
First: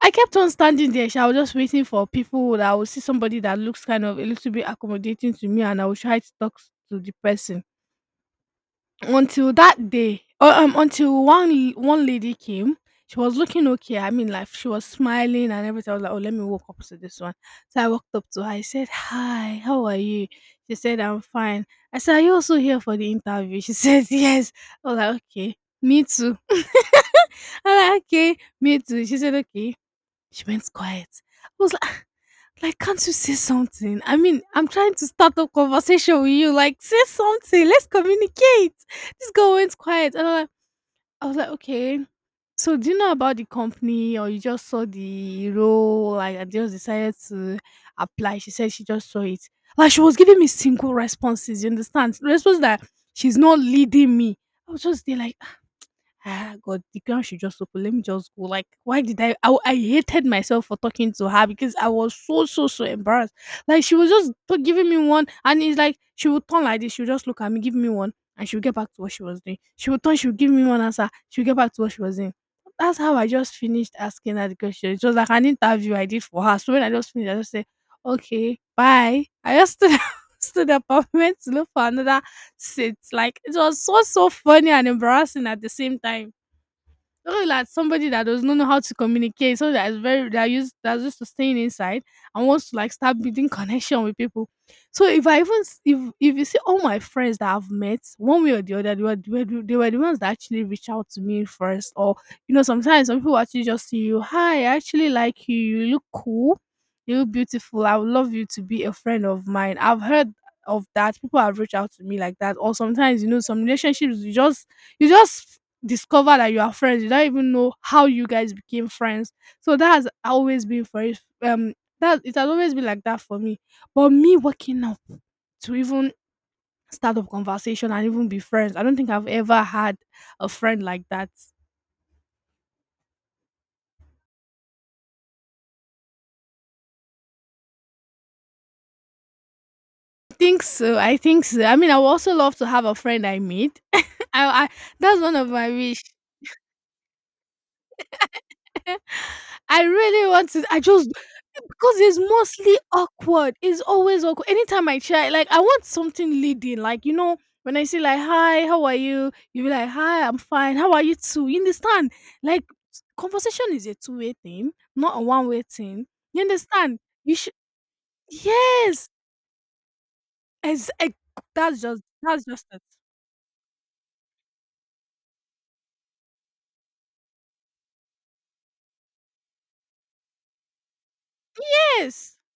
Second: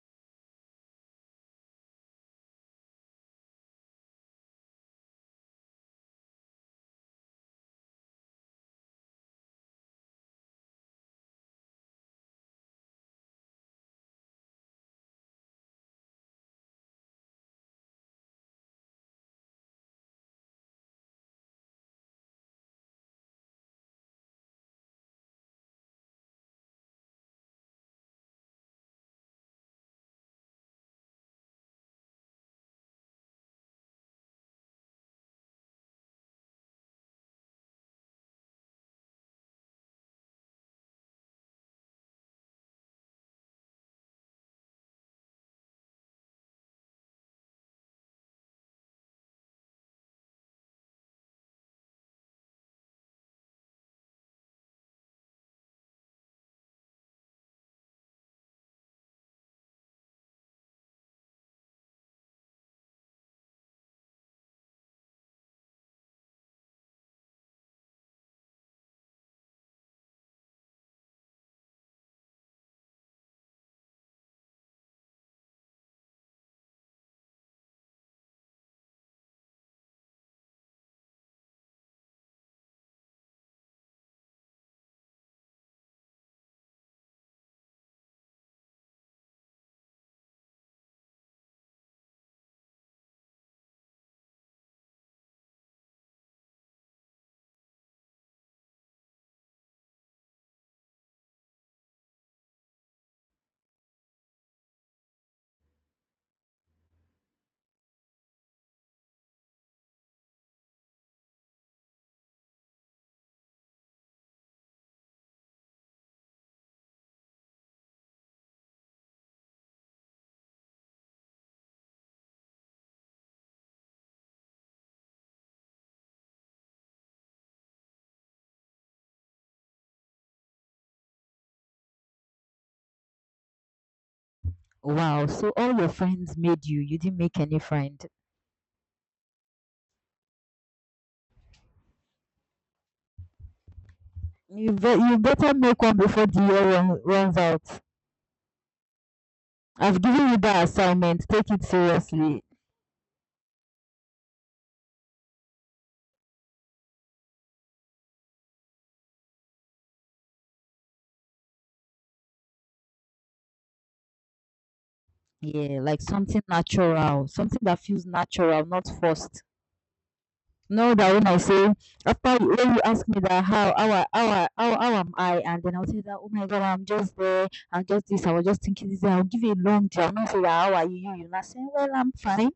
Speaker 2: I kept on standing there sha, I was just waiting for people that I would see somebody that looks kind of a little bit accommodating to me and I would try to talk to the person. Until that day, or until one lady came, she was looking okay. I mean, like she was smiling and everything. I was like, "Oh, let me walk up to this one." So I walked up to her. I said, "Hi, how are you?" She said, "I'm fine." I said, "Are you also here for the interview?" She said, "Yes." I was like, "Okay, me too." I'm like, "Okay, me too." She said, "Okay." She went quiet. I was like, like, can't you say something? I mean, I'm trying to start a conversation with you. Like, say something. Let's communicate. This girl went quiet. I was like, okay. So do you know about the company, or you just saw the role? Like, and just decided to apply. She said she just saw it. Like, she was giving me single responses. You understand? Response that she's not leading me. I was just there like, ah, God, the ground should just open. Let me just go. Like, why did I? I hated myself for talking to her because I was so, so, so embarrassed. Like, she was just giving me one, and it's like she would turn like this. She would just look at me, give me one, and she would get back to what she was doing. She would turn, she would give me one answer, she would get back to what she was doing. That's how I just finished asking her the question. It was like an interview I did for her. So when I just finished, I just said, okay, bye. I just stood up, stood up. I went to look for another. It's like it was so so funny and embarrassing at the same time. Look like somebody that does not know how to communicate, so that is very that used that's used to staying inside and wants to like start building connection with people. So if I even if you see all my friends that I've met one way or the other, they were they were the ones that actually reach out to me first, or you know sometimes some people actually just see you, hi, I actually like you look cool, you look beautiful, I would love you to be a friend of mine. I've heard of that, people have reached out to me like that, or sometimes you know some relationships you just discover that you are friends. You don't even know how you guys became friends. So that has always been for it. That it has always been like that for me. But me waking up to even start up conversation and even be friends, I don't think I've ever had a friend like that.
Speaker 1: Wow, so all your friends made you. You didn't make any friend.
Speaker 2: I think so. I think so. I mean, I would also love to have a friend I meet. I
Speaker 1: You
Speaker 2: that's one of
Speaker 1: better
Speaker 2: my
Speaker 1: make one
Speaker 2: wish.
Speaker 1: before the runs out.
Speaker 2: I
Speaker 1: I've given
Speaker 2: really
Speaker 1: you
Speaker 2: want
Speaker 1: that
Speaker 2: to. I just
Speaker 1: assignment. Take it
Speaker 2: because it's
Speaker 1: seriously.
Speaker 2: mostly awkward. It's always awkward. Anytime I try, like I want something leading. Like you know, when I say like "Hi, how are you?" You be like "Hi, I'm fine. How are you too?" You understand? Like s- conversation is a two-way thing, not a one way
Speaker 1: Yeah, like
Speaker 2: thing.
Speaker 1: something
Speaker 2: You understand?
Speaker 1: natural,
Speaker 2: You should
Speaker 1: something that feels natural, not
Speaker 2: yes.
Speaker 1: forced.
Speaker 2: As
Speaker 1: Know that when I say after
Speaker 2: that's
Speaker 1: you-
Speaker 2: just
Speaker 1: when you
Speaker 2: it.
Speaker 1: ask me that how I- how I- how am I, and then I'll say that oh my god I'm just there, I'm just this, I was just thinking this. I'll give you a long job. I'll not say that how are you, you, you're not saying well I'm
Speaker 2: Yes.
Speaker 1: fine.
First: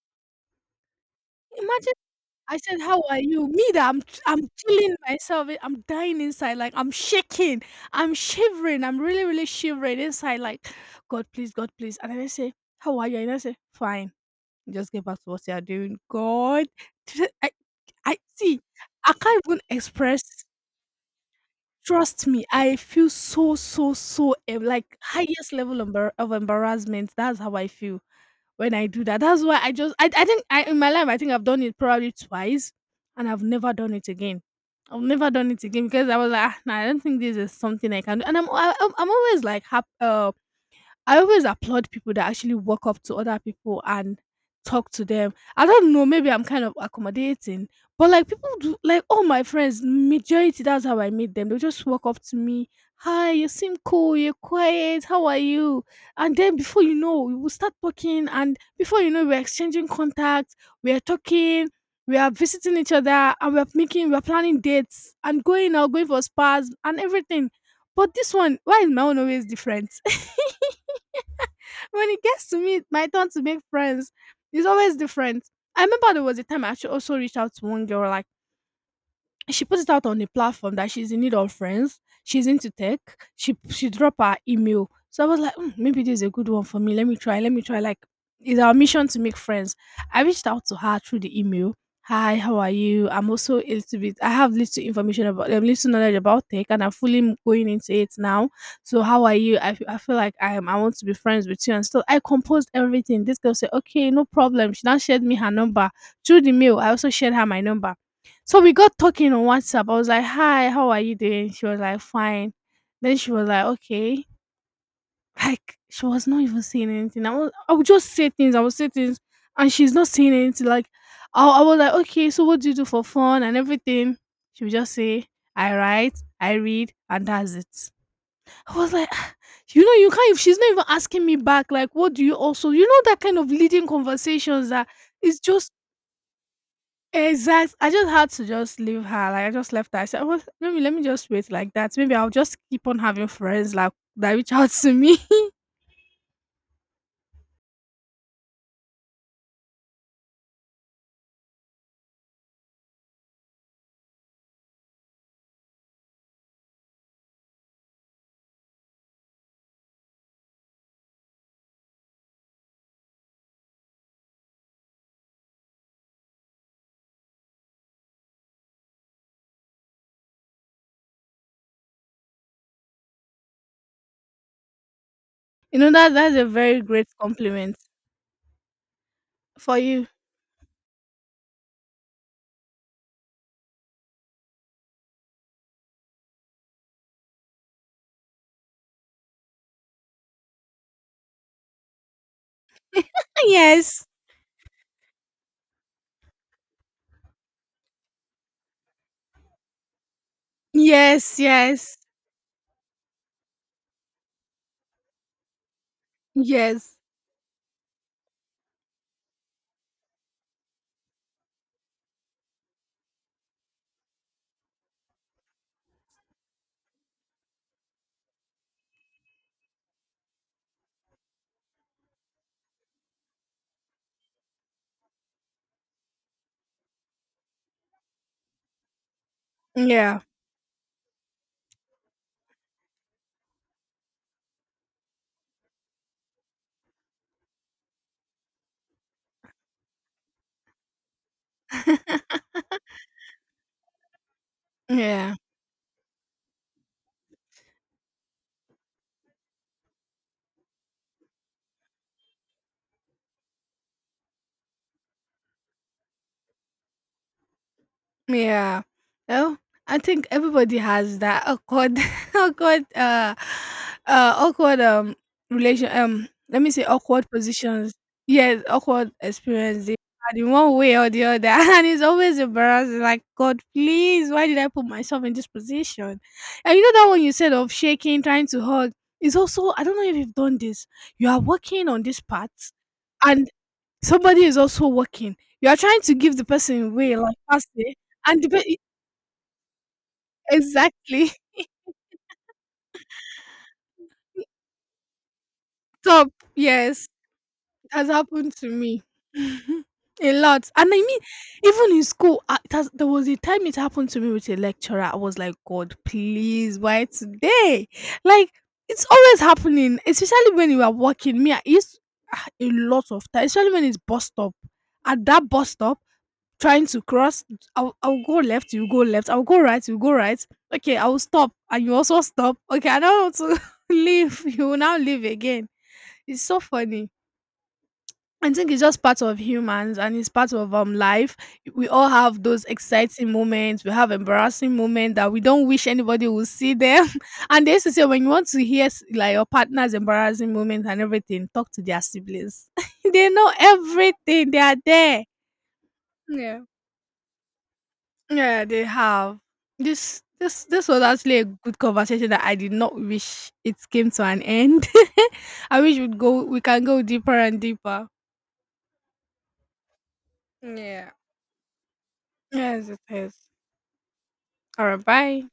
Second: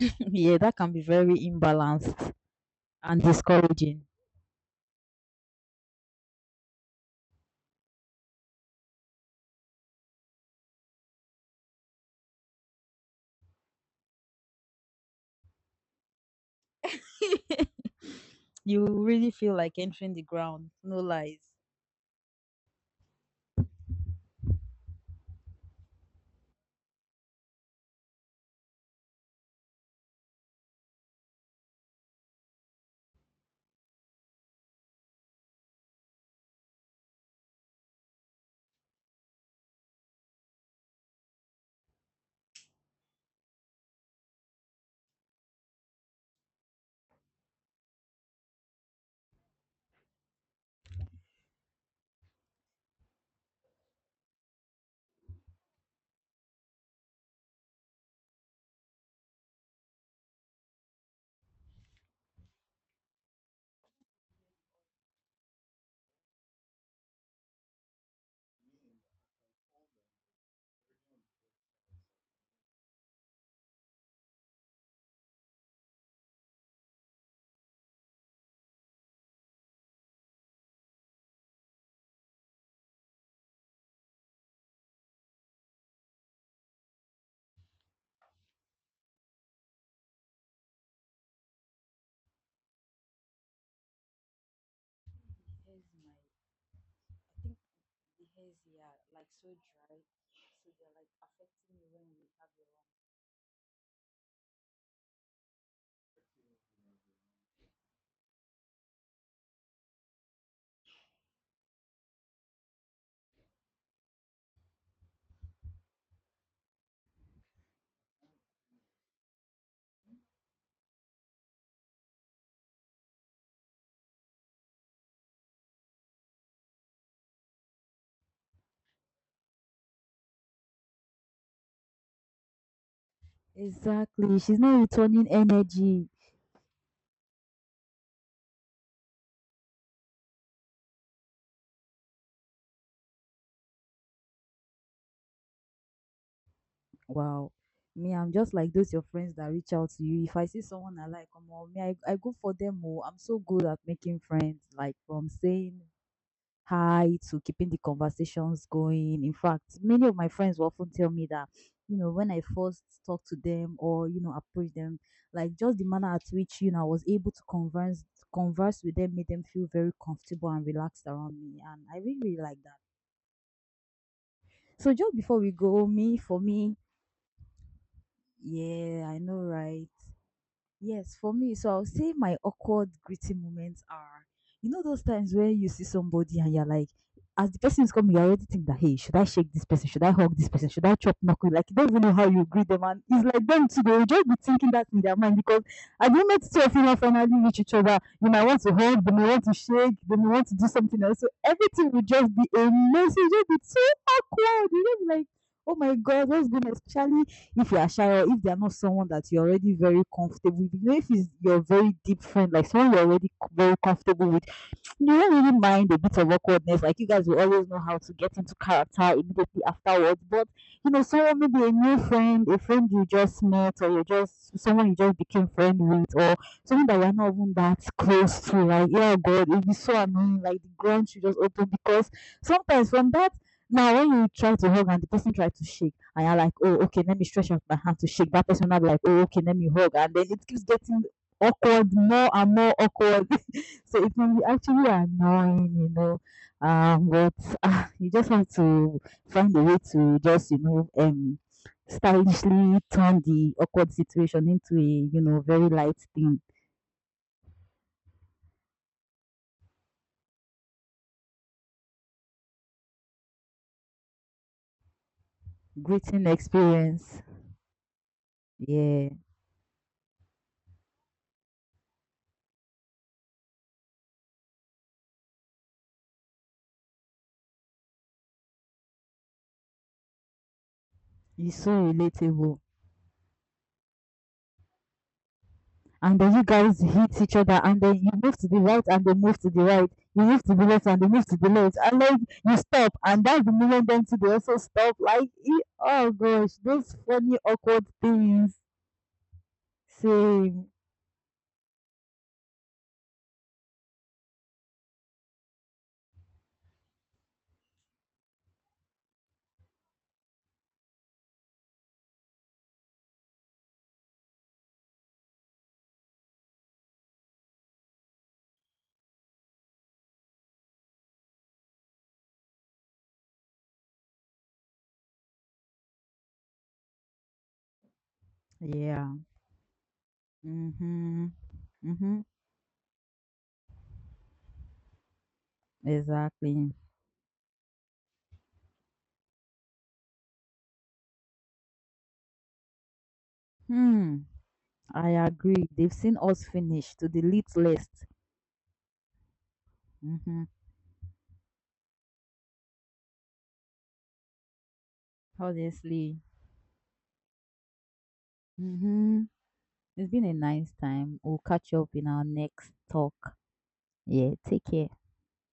Speaker 1: Yeah, that can be very
Speaker 2: Imagine
Speaker 1: imbalanced
Speaker 2: I said, "How are
Speaker 1: and
Speaker 2: you?" Me that
Speaker 1: discouraging.
Speaker 2: I'm killing myself. Eh, I'm dying inside. Like I'm shaking. I'm shivering. I'm really, really shivering inside. Like, God, please, God, please. And then I say, "How are you?" And I say, "Fine." Just get back to what you are doing. God, I, I see.
Speaker 1: You
Speaker 2: I
Speaker 1: really
Speaker 2: can't
Speaker 1: feel
Speaker 2: even
Speaker 1: like entering the
Speaker 2: express.
Speaker 1: ground. No lies.
Speaker 2: Trust me, I feel so, so, so em- like highest level embar- of embarrassment. That's how I feel when I do that. That's why I just I think I in my life I think I've done it probably twice, and I've never done it again. I've never done it again because I was like, ah, nah, I don't think this is something I can do. And I'm always like happy. I always applaud people that actually walk up to other people and talk to them. I don't know, maybe I'm kind of accommodating, but like people do, like all my friends, majority that's how I meet them. They'll just walk up to me, hi, you seem cool, you're quiet, how are you? And then before you know, we will start talking, and before you know, we're exchanging contacts, we're talking. We are visiting each other and we're making, we're planning dates and going out, going for spas and everything. But this one, why is my own always different? When it gets to me, my turn to make friends, it's always different. I remember there was a time I actually also reached out to one girl, like she puts it out on the platform that she's in need of friends. She's into tech. She dropped her email. So I was like, "Hmm, maybe this is a good one for me. Let me try. Let me try. Like, it's our mission to make friends." I reached out to her through the email. Hi, how are you? I'm also a little bit. I have little information about,
Speaker 1: Hairs,
Speaker 2: little
Speaker 1: in
Speaker 2: knowledge about tech, and I'm fully
Speaker 1: my I think
Speaker 2: going into it
Speaker 1: the
Speaker 2: now.
Speaker 1: hairs here are
Speaker 2: So how
Speaker 1: like
Speaker 2: are
Speaker 1: so
Speaker 2: you? I
Speaker 1: dry,
Speaker 2: feel like I am.
Speaker 1: so
Speaker 2: I
Speaker 1: they're
Speaker 2: want to
Speaker 1: like
Speaker 2: be friends with
Speaker 1: affecting
Speaker 2: you, and
Speaker 1: me
Speaker 2: still
Speaker 1: when
Speaker 2: I
Speaker 1: we have
Speaker 2: composed everything. This girl said, okay, no problem. She now shared me her number through the mail. I also shared her my number, so we got talking on WhatsApp. I was like, "Hi, how are you doing?" She was like, "Fine." Then she was like, "Okay." Like she was not even saying anything. I would just say things. I would say things, and she's not saying anything. Like I was like, "Okay, so what do you do for fun and everything?" She would just say, "I write, I read, and that's it." I was like, "Ah, you know, you can't." If she's not even asking me back, like, "What do you also?" You know that kind of
Speaker 1: the wrong.
Speaker 2: leading
Speaker 1: Exactly. She's
Speaker 2: conversations
Speaker 1: not
Speaker 2: that
Speaker 1: returning
Speaker 2: is just
Speaker 1: energy.
Speaker 2: exact. I just had to just leave her. Like I just left her. I said, "Well, maybe let me just wait like that. Maybe I'll just keep on having friends like that reach out to me."
Speaker 1: Wow. Me, I'm just like those your friends that reach out to you. If I see someone I like, come on, me, I go for them. Oh, I'm so good at making friends, like from saying high to keeping the conversations going. In fact, many of my friends will often tell me that, you know, when I first talk to them or, you know, approach them, like just the manner at which, you know, I was able to converse with them made them feel very comfortable and relaxed around me. And I really, really like that. So just before we
Speaker 2: You
Speaker 1: go,
Speaker 2: know that
Speaker 1: me
Speaker 2: that's
Speaker 1: for
Speaker 2: a
Speaker 1: me,
Speaker 2: very great compliment
Speaker 1: yeah, I know,
Speaker 2: for
Speaker 1: right?
Speaker 2: you.
Speaker 1: Yes, for me, so I'll say my awkward greeting moments are, you know, those times where you see somebody and you're like, as the person is coming, you already think that, hey, should I shake this person? Should I hug this person? Should I chop knuckle? Like, you don't even know how you greet them. And it's like them too, they will
Speaker 2: Yes,
Speaker 1: just be thinking that in their mind because at the moment two of you now finally reach each other, you might want to hug, they may want to shake, they may want to do something else. So
Speaker 2: yes,
Speaker 1: everything
Speaker 2: yes,
Speaker 1: will just be a mess. It will just be so awkward. You'll just like, oh my God, what's going on?
Speaker 2: yes.
Speaker 1: Especially if you are shy or if they're not someone that you're already very comfortable with, you know, if it's your very deep friend, like someone you're already very comfortable with, you do not really mind a bit of awkwardness. Like you guys will always know how to get into character immediately afterwards. But you know, someone maybe a new friend, a friend you just met, or you just someone you just became friend with, or someone that you're not even that close to. Like, yeah, God, it'll be so
Speaker 2: Yeah,
Speaker 1: annoying. Like the ground you just open because sometimes from that. Now, when you try to hug and the person tries to shake, and you're like, oh, okay, let me stretch out my hand to shake. That person will be like, oh, okay, let me hug. And then it keeps getting awkward, more and more awkward. So it can be actually
Speaker 2: yeah.
Speaker 1: annoying, you know. But you just have to find a way to just, you know, stylishly turn the awkward situation into a, you know, very light thing.
Speaker 2: Yeah. Oh, I think everybody has that awkward, awkward, awkward relation.
Speaker 1: Greeting
Speaker 2: Let me say
Speaker 1: experience.
Speaker 2: awkward positions. Yes,
Speaker 1: Yeah,
Speaker 2: awkward experience they had in one way or the other, and it's always embarrassing. Like God, please, why did I put myself in this position? And you know that one you said of shaking, trying to hug. Is also I don't know if you've done this. You are
Speaker 1: it's
Speaker 2: working
Speaker 1: so
Speaker 2: on this part,
Speaker 1: relatable.
Speaker 2: and somebody is also working. You are trying to
Speaker 1: And then
Speaker 2: give
Speaker 1: you
Speaker 2: the
Speaker 1: guys
Speaker 2: person away
Speaker 1: hit each
Speaker 2: like
Speaker 1: other, and then
Speaker 2: passe,
Speaker 1: you move
Speaker 2: and
Speaker 1: to
Speaker 2: the
Speaker 1: the
Speaker 2: pe- e-,
Speaker 1: right, and they move to the right. You move to the left, and they move
Speaker 2: exactly
Speaker 1: to the left. And then you stop, and that's the moment them too. They also stop. Like, e- oh
Speaker 2: top.
Speaker 1: gosh, those
Speaker 2: Yes,
Speaker 1: funny awkward
Speaker 2: it has happened
Speaker 1: things.
Speaker 2: to me mhm, a
Speaker 1: Same.
Speaker 2: lot. And I mean, even in school, I, it has, there was a time it happened to me with a lecturer. I was like, God, please, why today? Like it's always happening, especially when you are working. Me, I used ah, a lot of time, especially when it's bus stop. At that bus stop, trying to cross, I'll go left you go left, I'll go right you go right, okay I'll stop and you also stop, okay I don't want to leave, you will now leave again. It's so funny. I think it's just
Speaker 1: Yeah.
Speaker 2: part of humans and it's part of
Speaker 1: Mhm.
Speaker 2: life. We all
Speaker 1: Mhm.
Speaker 2: have those exciting moments, we have embarrassing moments that we don't wish anybody will
Speaker 1: Exactly.
Speaker 2: see them, and they used to say when you want to hear like your partner's embarrassing moments and everything, talk to their siblings. They know
Speaker 1: Hmm.
Speaker 2: everything, they are
Speaker 1: I
Speaker 2: there.
Speaker 1: agree. They've seen us
Speaker 2: Yeah.
Speaker 1: finish to the lit list.
Speaker 2: Yeah, they have. This
Speaker 1: Mhm.
Speaker 2: this this was actually a good conversation that I did not wish it came to an end. I wish we'd
Speaker 1: Honestly.
Speaker 2: go we can go deeper and deeper.
Speaker 1: Mhm. It's been a nice
Speaker 2: Yeah.
Speaker 1: time. We'll catch up in our next
Speaker 2: Yes, it is.
Speaker 1: talk. Yeah. Take
Speaker 2: All
Speaker 1: care.
Speaker 2: right, bye.